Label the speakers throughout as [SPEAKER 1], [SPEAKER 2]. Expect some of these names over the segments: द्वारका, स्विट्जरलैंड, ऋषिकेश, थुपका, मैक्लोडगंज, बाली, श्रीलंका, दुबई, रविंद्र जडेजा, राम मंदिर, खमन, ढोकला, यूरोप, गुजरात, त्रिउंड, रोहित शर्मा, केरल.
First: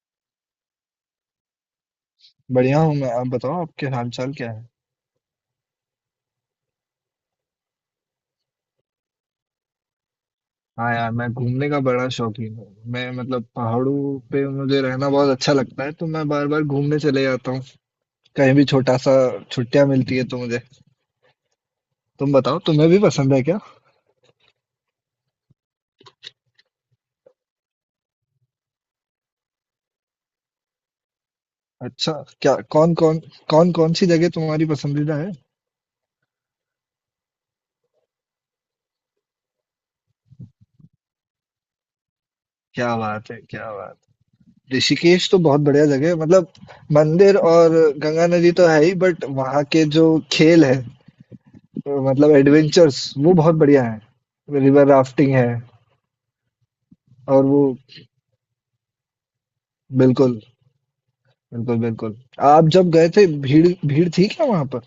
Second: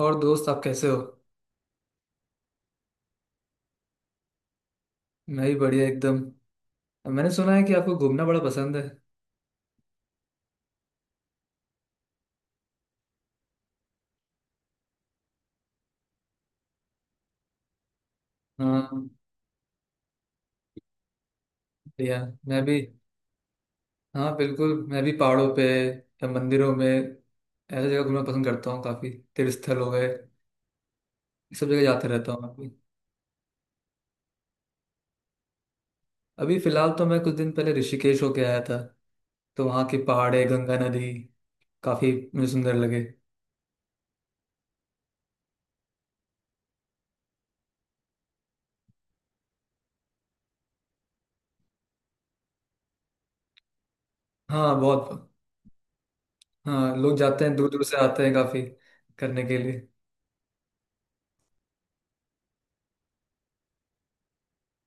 [SPEAKER 1] और दोस्त, आप कैसे हो?
[SPEAKER 2] बढ़िया हूँ मैं। आप बताओ आपके हाल चाल क्या है।
[SPEAKER 1] मैं भी बढ़िया एकदम। मैंने सुना है कि आपको घूमना बड़ा पसंद है।
[SPEAKER 2] हाँ यार, मैं घूमने का बड़ा शौकीन हूँ। मैं, मतलब पहाड़ों पे मुझे रहना बहुत अच्छा लगता है, तो मैं बार बार घूमने चले जाता हूँ। कहीं भी छोटा
[SPEAKER 1] हाँ।
[SPEAKER 2] सा छुट्टियां मिलती है तो मुझे।
[SPEAKER 1] बढ़िया।
[SPEAKER 2] तुम बताओ,
[SPEAKER 1] मैं भी।
[SPEAKER 2] तुम्हें भी पसंद है क्या?
[SPEAKER 1] हाँ बिल्कुल, मैं भी पहाड़ों पे या मंदिरों में ऐसी जगह घूमना पसंद करता हूँ काफ़ी। तीर्थ स्थल हो गए ये, सब जगह जाते
[SPEAKER 2] अच्छा।
[SPEAKER 1] रहता हूँ मैं
[SPEAKER 2] क्या
[SPEAKER 1] भी।
[SPEAKER 2] कौन कौन कौन कौन सी जगह तुम्हारी पसंदीदा है?
[SPEAKER 1] अभी फिलहाल तो मैं कुछ दिन पहले ऋषिकेश होके आया था, तो वहाँ की पहाड़े, गंगा नदी काफ़ी मुझे सुंदर
[SPEAKER 2] क्या
[SPEAKER 1] लगे।
[SPEAKER 2] बात है! क्या बात ऋषिकेश तो बहुत बढ़िया जगह है। मतलब मंदिर और गंगा नदी तो है ही, बट वहाँ के जो खेल है, मतलब एडवेंचर्स, वो बहुत बढ़िया है।
[SPEAKER 1] हाँ
[SPEAKER 2] रिवर
[SPEAKER 1] बहुत।
[SPEAKER 2] राफ्टिंग है।
[SPEAKER 1] हाँ, लोग जाते
[SPEAKER 2] और
[SPEAKER 1] हैं,
[SPEAKER 2] वो
[SPEAKER 1] दूर दूर से आते हैं काफ़ी करने के लिए।
[SPEAKER 2] बिल्कुल, बिल्कुल, बिल्कुल। आप जब गए थे भीड़ भीड़ थी क्या वहाँ पर?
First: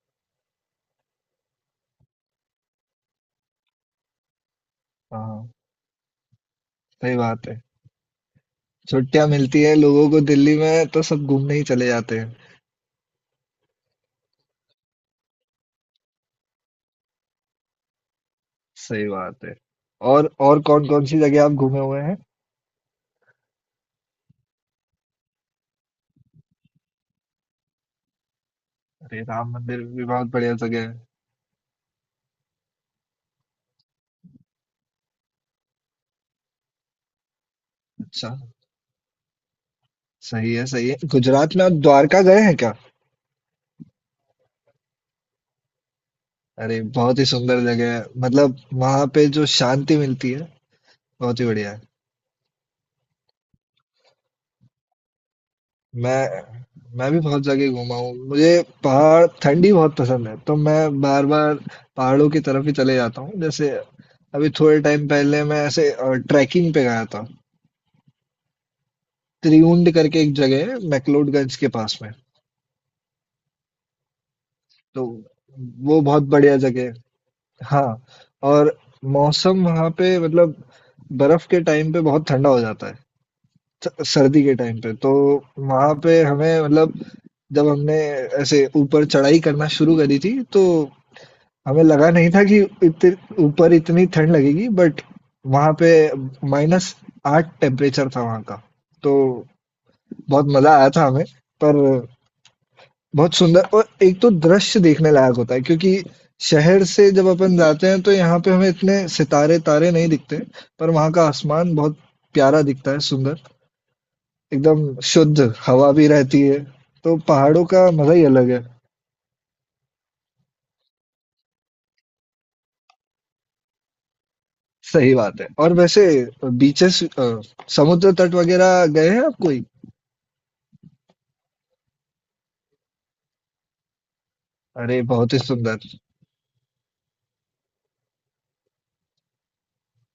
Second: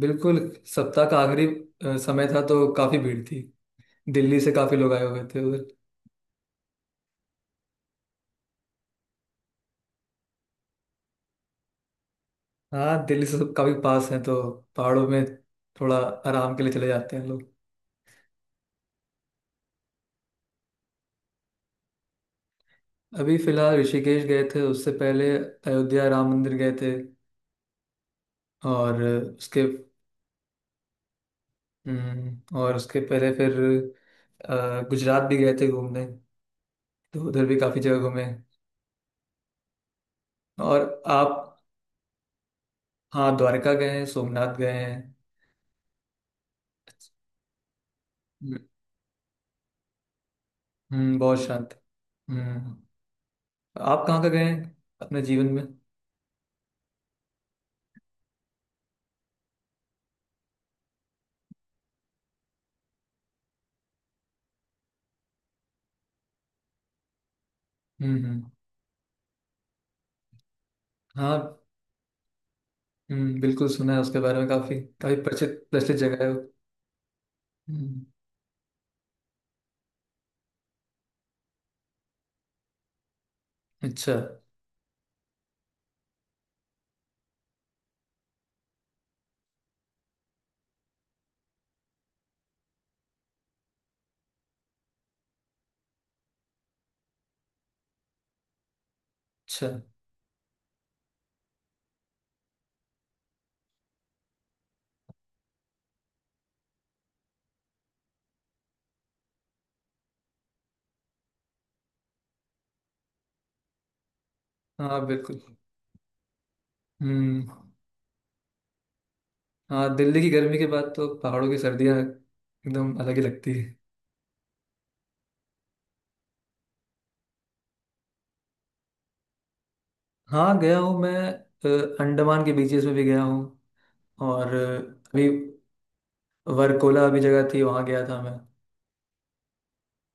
[SPEAKER 1] बिल्कुल। सप्ताह का आखिरी समय था तो काफ़ी भीड़ थी। दिल्ली से काफी लोग आए हुए थे
[SPEAKER 2] हाँ,
[SPEAKER 1] उधर।
[SPEAKER 2] सही बात है। छुट्टियाँ मिलती हैं लोगों को दिल्ली में तो सब घूमने ही चले जाते हैं।
[SPEAKER 1] हाँ, दिल्ली से सब काफी पास है तो पहाड़ों में थोड़ा आराम के लिए चले जाते हैं लोग।
[SPEAKER 2] सही बात है। और कौन-कौन सी जगह आप घूमे हुए हैं?
[SPEAKER 1] अभी फिलहाल ऋषिकेश गए थे, उससे पहले अयोध्या राम मंदिर गए थे, और
[SPEAKER 2] अरे राम
[SPEAKER 1] उसके।
[SPEAKER 2] मंदिर भी बहुत बढ़िया जगह है।
[SPEAKER 1] और उसके पहले फिर गुजरात भी गए थे घूमने, तो उधर भी काफी जगह घूमे।
[SPEAKER 2] अच्छा, सही है,
[SPEAKER 1] और
[SPEAKER 2] सही है।
[SPEAKER 1] आप।
[SPEAKER 2] गुजरात में आप द्वारका गए हैं क्या?
[SPEAKER 1] हाँ, द्वारका गए हैं, सोमनाथ गए हैं।
[SPEAKER 2] अरे बहुत ही सुंदर जगह है।
[SPEAKER 1] हम्म।
[SPEAKER 2] मतलब वहाँ पे जो शांति मिलती है,
[SPEAKER 1] बहुत
[SPEAKER 2] बहुत ही
[SPEAKER 1] शांत।
[SPEAKER 2] बढ़िया है।
[SPEAKER 1] हम्म। आप कहाँ का गए हैं अपने जीवन में?
[SPEAKER 2] मैं मैं भी बहुत जगह घूमा हूँ। मुझे पहाड़, ठंडी बहुत पसंद है तो मैं बार बार पहाड़ों की तरफ ही चले जाता हूँ। जैसे अभी थोड़े टाइम पहले मैं ऐसे ट्रैकिंग पे गया था।
[SPEAKER 1] हम्म।
[SPEAKER 2] त्रिउंड करके एक जगह है मैक्लोडगंज
[SPEAKER 1] हाँ।
[SPEAKER 2] के पास में।
[SPEAKER 1] बिल्कुल, सुना है उसके बारे में, काफी
[SPEAKER 2] तो
[SPEAKER 1] काफी प्रचलित प्रचलित
[SPEAKER 2] वो बहुत
[SPEAKER 1] जगह है वो।
[SPEAKER 2] बढ़िया जगह है,
[SPEAKER 1] हम्म,
[SPEAKER 2] हाँ। और मौसम वहाँ पे, मतलब बर्फ के टाइम पे बहुत ठंडा हो जाता है,
[SPEAKER 1] अच्छा।
[SPEAKER 2] सर्दी के टाइम पे तो वहाँ पे हमें, मतलब जब हमने ऐसे ऊपर चढ़ाई करना शुरू करी थी, तो हमें लगा नहीं था कि ऊपर इतनी ठंड लगेगी, बट वहां पे -8 टेम्परेचर था वहां का। तो
[SPEAKER 1] अच्छा।
[SPEAKER 2] बहुत मजा आया था हमें। पर बहुत सुंदर, और एक तो दृश्य देखने लायक होता है क्योंकि शहर से जब अपन जाते हैं तो यहाँ पे हमें इतने सितारे तारे नहीं दिखते, पर वहाँ का आसमान बहुत प्यारा दिखता है, सुंदर एकदम।
[SPEAKER 1] हाँ बिल्कुल।
[SPEAKER 2] शुद्ध हवा भी रहती है, तो
[SPEAKER 1] हम्म।
[SPEAKER 2] पहाड़ों का मजा ही अलग है।
[SPEAKER 1] हाँ, दिल्ली की गर्मी के बाद तो पहाड़ों की सर्दियाँ एकदम अलग ही लगती है।
[SPEAKER 2] सही बात है। और वैसे बीचेस, समुद्र तट वगैरह गए हैं आप कोई?
[SPEAKER 1] हाँ, गया हूँ मैं। अंडमान के बीचेस में भी गया हूँ। और
[SPEAKER 2] अरे
[SPEAKER 1] अभी
[SPEAKER 2] बहुत ही सुंदर!
[SPEAKER 1] वरकोला अभी जगह थी, वहाँ गया था मैं।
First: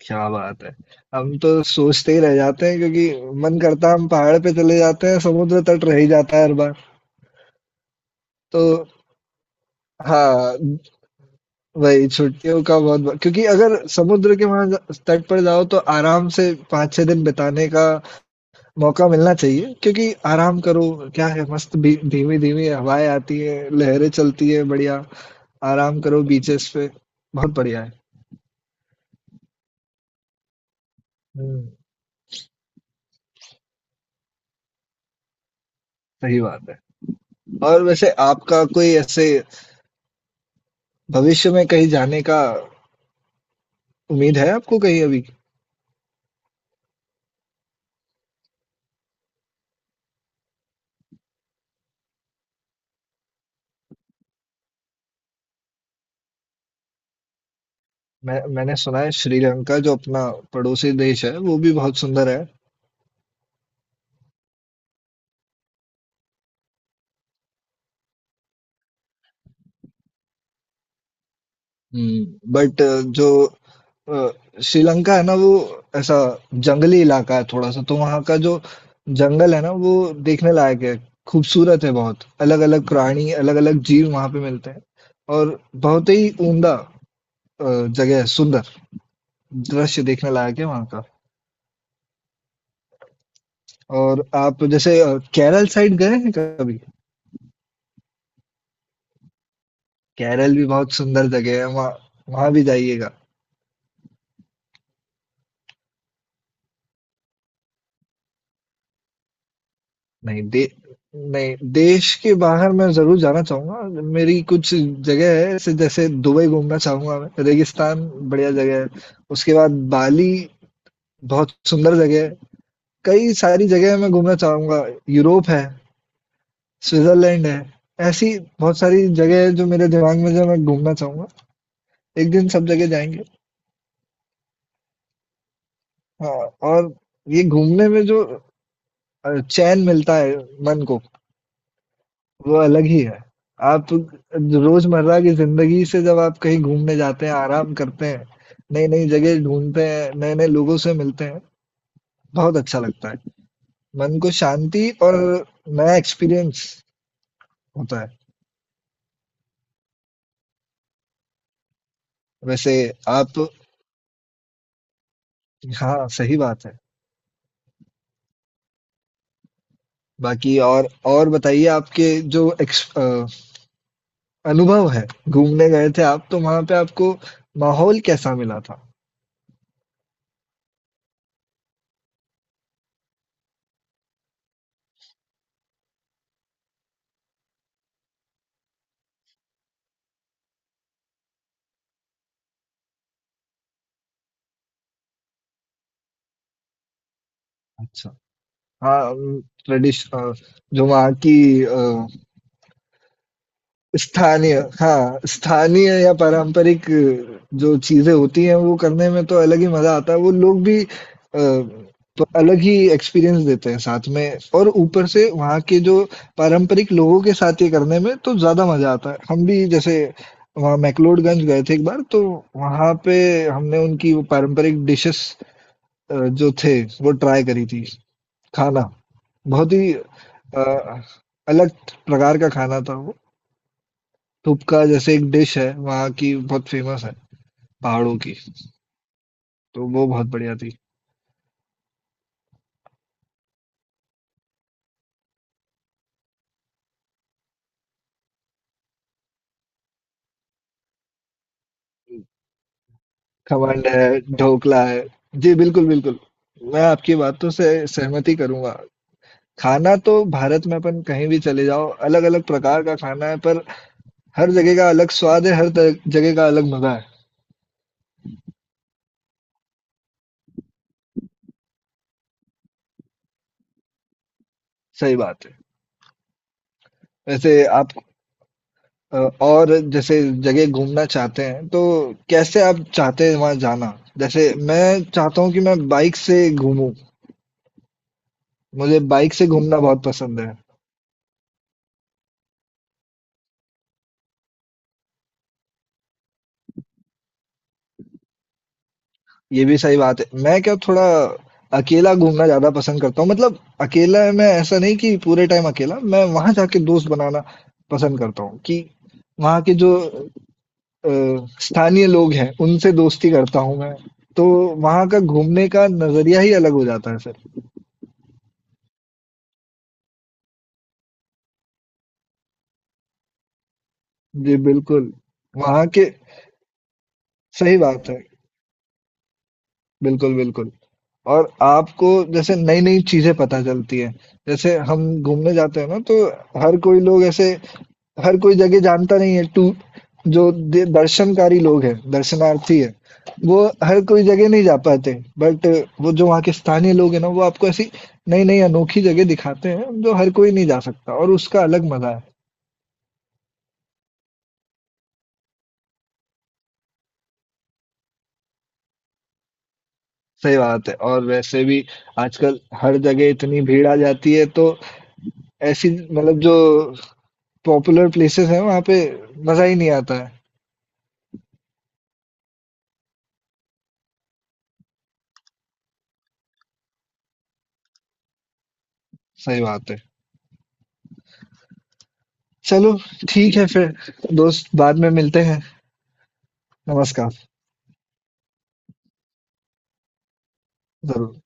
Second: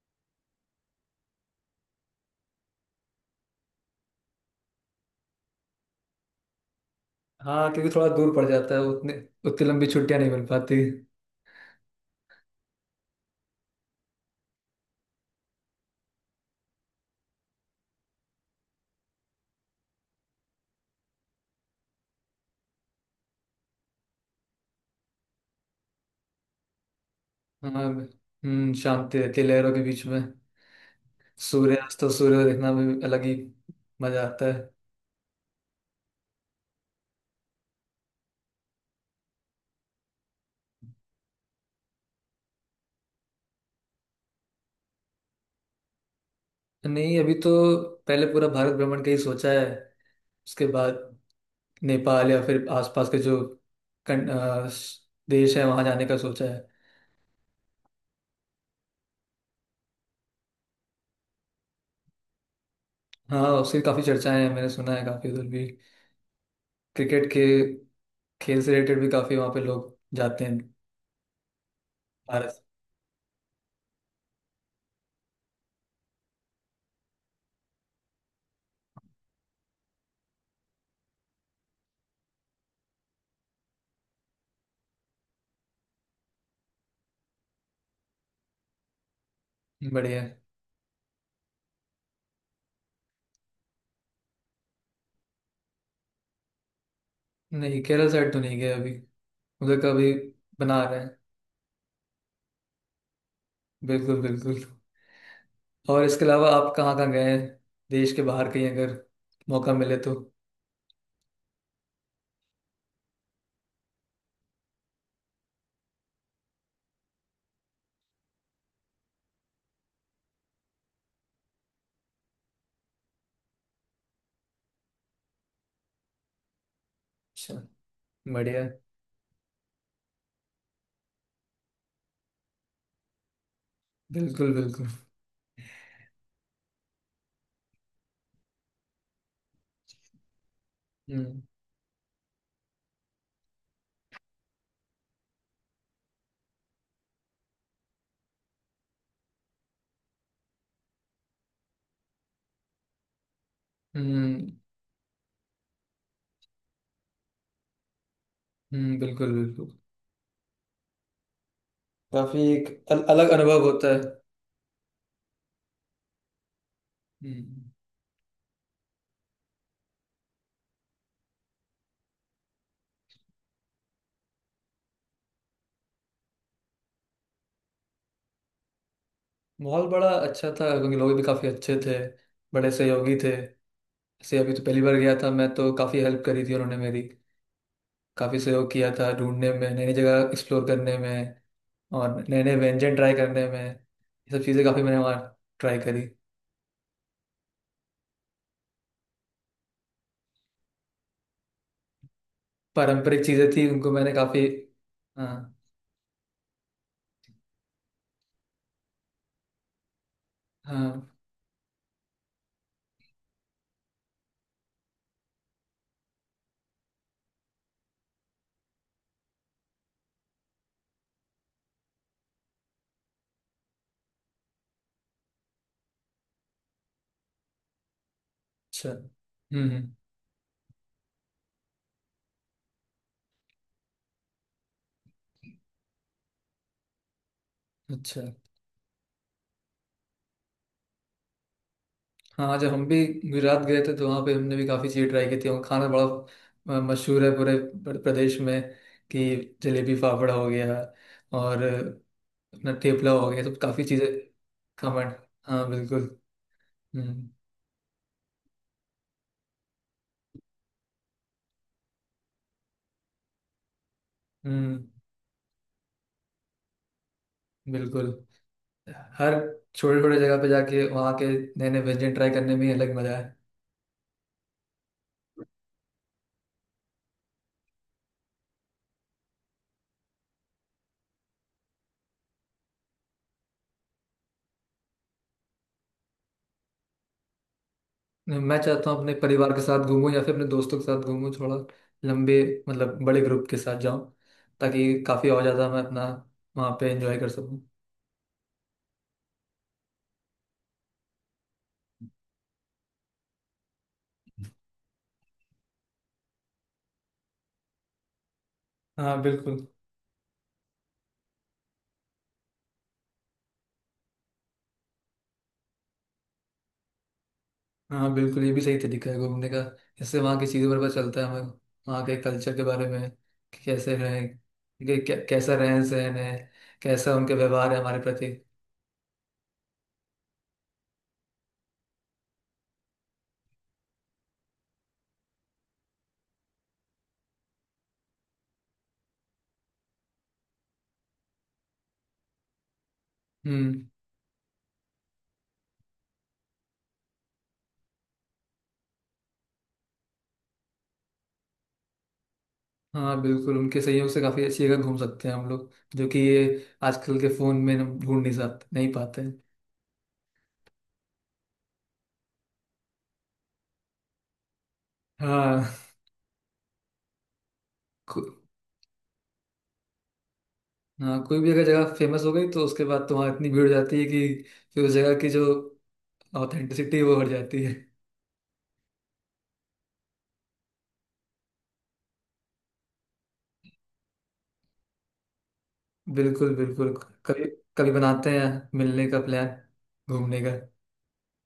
[SPEAKER 2] क्या बात है! हम तो सोचते ही रह जाते हैं क्योंकि मन करता है हम पहाड़ पे चले जाते हैं, समुद्र तट रह ही जाता है हर बार।
[SPEAKER 1] हाँ क्योंकि थोड़ा दूर पड़
[SPEAKER 2] तो
[SPEAKER 1] जाता है, उतने, उतनी लंबी छुट्टियाँ नहीं मिल
[SPEAKER 2] हाँ,
[SPEAKER 1] पाती।
[SPEAKER 2] वही छुट्टियों का बहुत बड़ा, क्योंकि अगर समुद्र के वहां तट पर जाओ तो आराम से पाँच छह दिन बिताने का मौका मिलना चाहिए, क्योंकि आराम करो। क्या है मस्त भी, धीमी धीमी हवाएं आती है, लहरें चलती है, बढ़िया। आराम करो बीचेस पे। बहुत बढ़िया
[SPEAKER 1] हाँ।
[SPEAKER 2] है।
[SPEAKER 1] हम्म, शांति रहती है लहरों के बीच में।
[SPEAKER 2] हम्म।
[SPEAKER 1] सूर्यास्त और सूर्य देखना भी अलग ही मजा आता है।
[SPEAKER 2] सही बात है। और वैसे आपका कोई ऐसे भविष्य में कहीं जाने का उम्मीद है आपको कहीं अभी?
[SPEAKER 1] नहीं, अभी तो पहले पूरा भारत भ्रमण का ही सोचा है। उसके बाद नेपाल या फिर आसपास के जो कन, अ, स- देश है वहां जाने का सोचा है।
[SPEAKER 2] मैंने सुना है श्रीलंका जो अपना पड़ोसी देश है, वो भी बहुत सुंदर है।
[SPEAKER 1] हाँ, उसकी काफी चर्चाएं हैं, मैंने सुना है। काफी उधर भी क्रिकेट के खेल से रिलेटेड भी काफी वहां पे लोग जाते हैं।
[SPEAKER 2] हम्म,
[SPEAKER 1] भारत
[SPEAKER 2] बट जो अ, श्रीलंका है ना, वो ऐसा जंगली इलाका है थोड़ा सा। तो वहाँ का जो जंगल है ना, वो देखने लायक है, खूबसूरत है। बहुत अलग अलग प्राणी, अलग अलग जीव वहाँ पे मिलते हैं। और बहुत ही उम्दा जगह है, सुंदर।
[SPEAKER 1] से।
[SPEAKER 2] दृश्य
[SPEAKER 1] बढ़िया है।
[SPEAKER 2] देखने लायक है वहाँ का। और आप जैसे केरल साइड गए हैं कभी?
[SPEAKER 1] नहीं, केरल साइड तो नहीं गए अभी। उधर का भी
[SPEAKER 2] केरल भी
[SPEAKER 1] बना
[SPEAKER 2] बहुत
[SPEAKER 1] रहे हैं।
[SPEAKER 2] सुंदर जगह है। वहाँ वहाँ भी जाइएगा।
[SPEAKER 1] बिल्कुल बिल्कुल। और इसके अलावा आप कहाँ कहाँ गए हैं देश के बाहर? कहीं अगर मौका मिले तो।
[SPEAKER 2] नहीं दे नहीं, देश के बाहर मैं जरूर जाना चाहूंगा। मेरी कुछ जगह है ऐसे, जैसे दुबई घूमना चाहूंगा मैं, रेगिस्तान बढ़िया जगह है। उसके बाद बाली, बहुत सुंदर जगह है। कई सारी जगह मैं घूमना चाहूंगा। यूरोप है, स्विट्जरलैंड
[SPEAKER 1] अच्छा।
[SPEAKER 2] है। ऐसी
[SPEAKER 1] बढ़िया है।
[SPEAKER 2] बहुत सारी जगह है जो मेरे दिमाग में, जो मैं घूमना चाहूंगा। एक दिन सब जगह जाएंगे।
[SPEAKER 1] बिल्कुल बिल्कुल।
[SPEAKER 2] हाँ। और ये घूमने में जो चैन मिलता है मन को,
[SPEAKER 1] हम्म।
[SPEAKER 2] वो अलग ही है। आप रोजमर्रा की जिंदगी से जब आप कहीं घूमने जाते हैं, आराम करते हैं, नई-नई जगह ढूँढते हैं, नए-नए लोगों से मिलते हैं, बहुत अच्छा लगता है। मन को
[SPEAKER 1] हम्म।
[SPEAKER 2] शांति और नया एक्सपीरियंस होता है।
[SPEAKER 1] बिल्कुल बिल्कुल, काफी एक
[SPEAKER 2] वैसे
[SPEAKER 1] अलग
[SPEAKER 2] आप
[SPEAKER 1] अनुभव होता है।
[SPEAKER 2] हाँ, सही बात है।
[SPEAKER 1] हम्म।
[SPEAKER 2] बाकी और बताइए, आपके जो अनुभव है, घूमने गए थे आप, तो वहाँ पे आपको माहौल कैसा मिला था?
[SPEAKER 1] माहौल बड़ा अच्छा था, क्योंकि लोग भी काफी अच्छे थे, बड़े सहयोगी थे। ऐसे अभी तो पहली बार गया था मैं, तो काफी हेल्प करी थी उन्होंने मेरी, काफी सहयोग किया था ढूंढने में, नई नई जगह एक्सप्लोर करने में और नए नए व्यंजन ट्राई करने में। ये सब चीजें काफी मैंने वहाँ ट्राई करी।
[SPEAKER 2] अच्छा। हाँ, जो वहाँ की अ
[SPEAKER 1] पारंपरिक चीजें थी, उनको मैंने काफी।
[SPEAKER 2] स्थानीय, हाँ,
[SPEAKER 1] हाँ।
[SPEAKER 2] स्थानीय या पारंपरिक जो चीज़ें होती हैं, वो करने में तो अलग ही मज़ा आता है। वो लोग भी
[SPEAKER 1] हाँ।
[SPEAKER 2] तो अलग ही एक्सपीरियंस देते हैं साथ में, और ऊपर से वहाँ के जो पारंपरिक लोगों के साथ ये करने में तो ज़्यादा मज़ा आता है। हम भी जैसे वहाँ मैक्लोडगंज गए थे एक बार, तो वहाँ पे हमने उनकी वो पारंपरिक डिशेज़, जो थे, वो ट्राई करी थी,
[SPEAKER 1] अच्छा।
[SPEAKER 2] खाना। बहुत ही अलग प्रकार का खाना था वो। थुपका जैसे एक डिश है वहाँ की, बहुत फेमस है पहाड़ों
[SPEAKER 1] अच्छा।
[SPEAKER 2] की। तो वो बहुत बढ़िया थी।
[SPEAKER 1] हाँ, जब हम भी गुजरात गए थे तो वहाँ पे हमने भी काफ़ी चीज़ें ट्राई की थी, और खाना बड़ा मशहूर है पूरे प्रदेश में, कि जलेबी फाफड़ा हो गया, और अपना ठेपला हो गया, तो
[SPEAKER 2] खमन
[SPEAKER 1] काफ़ी चीज़ें।
[SPEAKER 2] है, ढोकला है।
[SPEAKER 1] खमण।
[SPEAKER 2] जी
[SPEAKER 1] हाँ
[SPEAKER 2] बिल्कुल,
[SPEAKER 1] बिल्कुल।
[SPEAKER 2] बिल्कुल। मैं आपकी
[SPEAKER 1] हम्म
[SPEAKER 2] बातों से सहमति करूंगा। खाना तो भारत में अपन कहीं भी चले जाओ, अलग अलग प्रकार का खाना है, पर हर जगह
[SPEAKER 1] हम्म।
[SPEAKER 2] का अलग स्वाद है, हर जगह का अलग मजा है।
[SPEAKER 1] बिल्कुल। हर छोटे छोटे जगह पे जाके वहाँ के नए नए व्यंजन ट्राई करने में ही अलग मज़ा है।
[SPEAKER 2] सही बात है। वैसे आप और जैसे जगह घूमना चाहते हैं तो कैसे आप चाहते हैं वहां जाना? जैसे मैं चाहता हूँ कि मैं बाइक से घूमूं।
[SPEAKER 1] मैं चाहता हूँ
[SPEAKER 2] मुझे
[SPEAKER 1] अपने
[SPEAKER 2] बाइक से
[SPEAKER 1] परिवार के
[SPEAKER 2] घूमना
[SPEAKER 1] साथ
[SPEAKER 2] बहुत
[SPEAKER 1] घूमूं या फिर
[SPEAKER 2] पसंद
[SPEAKER 1] अपने
[SPEAKER 2] है।
[SPEAKER 1] दोस्तों के साथ घूमूं। थोड़ा लंबे, मतलब बड़े ग्रुप के साथ जाऊं, ताकि काफ़ी और ज़्यादा मैं अपना वहाँ पे एंजॉय कर सकूं।
[SPEAKER 2] ये भी सही बात है। मैं क्या, थोड़ा अकेला घूमना ज़्यादा पसंद करता हूँ। मतलब अकेला मैं ऐसा नहीं कि पूरे टाइम अकेला, मैं वहाँ जाके दोस्त बनाना पसंद करता हूँ, कि
[SPEAKER 1] हाँ
[SPEAKER 2] वहाँ
[SPEAKER 1] बिल्कुल।
[SPEAKER 2] के जो अ, स्थानीय लोग हैं, उनसे दोस्ती करता हूँ मैं। तो वहाँ का घूमने का नज़रिया ही अलग हो जाता है फिर।
[SPEAKER 1] हाँ बिल्कुल, ये भी सही तरीका है घूमने का। इससे वहाँ की चीज़ों पर पता चलता है हमें, वहाँ के कल्चर के बारे में, कि कैसे रहें,
[SPEAKER 2] जी,
[SPEAKER 1] कि
[SPEAKER 2] बिल्कुल।
[SPEAKER 1] कैसा रहन
[SPEAKER 2] वहाँ के
[SPEAKER 1] सहन है, कैसा उनका व्यवहार
[SPEAKER 2] सही
[SPEAKER 1] है हमारे
[SPEAKER 2] बात है।
[SPEAKER 1] प्रति।
[SPEAKER 2] बिल्कुल, बिल्कुल। और आपको जैसे नई-नई चीज़ें पता चलती हैं। जैसे हम घूमने जाते हैं ना, तो हर कोई लोग ऐसे हर कोई जगह जानता नहीं है टू। जो दर्शनकारी लोग हैं, दर्शनार्थी है, वो
[SPEAKER 1] हम्म।
[SPEAKER 2] हर कोई जगह नहीं जा पाते, बट वो जो वहाँ के स्थानीय लोग हैं ना, वो आपको ऐसी नई नई अनोखी जगह दिखाते हैं जो हर कोई नहीं जा सकता, और उसका अलग मजा है।
[SPEAKER 1] हाँ बिल्कुल, उनके सहयोग से काफ़ी अच्छी जगह घूम सकते हैं हम लोग, जो कि ये आजकल के फ़ोन में हम ढूंढ नहीं सकते, नहीं पाते हैं।
[SPEAKER 2] सही बात है। और वैसे भी आजकल हर जगह इतनी भीड़ आ जाती है, तो
[SPEAKER 1] हाँ।
[SPEAKER 2] ऐसी, मतलब जो पॉपुलर प्लेसेस हैं वहाँ पे मजा ही नहीं आता है।
[SPEAKER 1] हाँ, कोई भी अगर जगह फेमस हो गई तो उसके बाद तो वहाँ इतनी भीड़ हो जाती है कि फिर उस जगह की जो ऑथेंटिसिटी है वो हट जाती है।
[SPEAKER 2] सही बात है। चलो ठीक है फिर, दोस्त बाद में मिलते हैं।
[SPEAKER 1] बिल्कुल बिल्कुल।
[SPEAKER 2] नमस्कार।
[SPEAKER 1] कभी, कभी बनाते हैं मिलने का प्लान, घूमने का।
[SPEAKER 2] जरूर।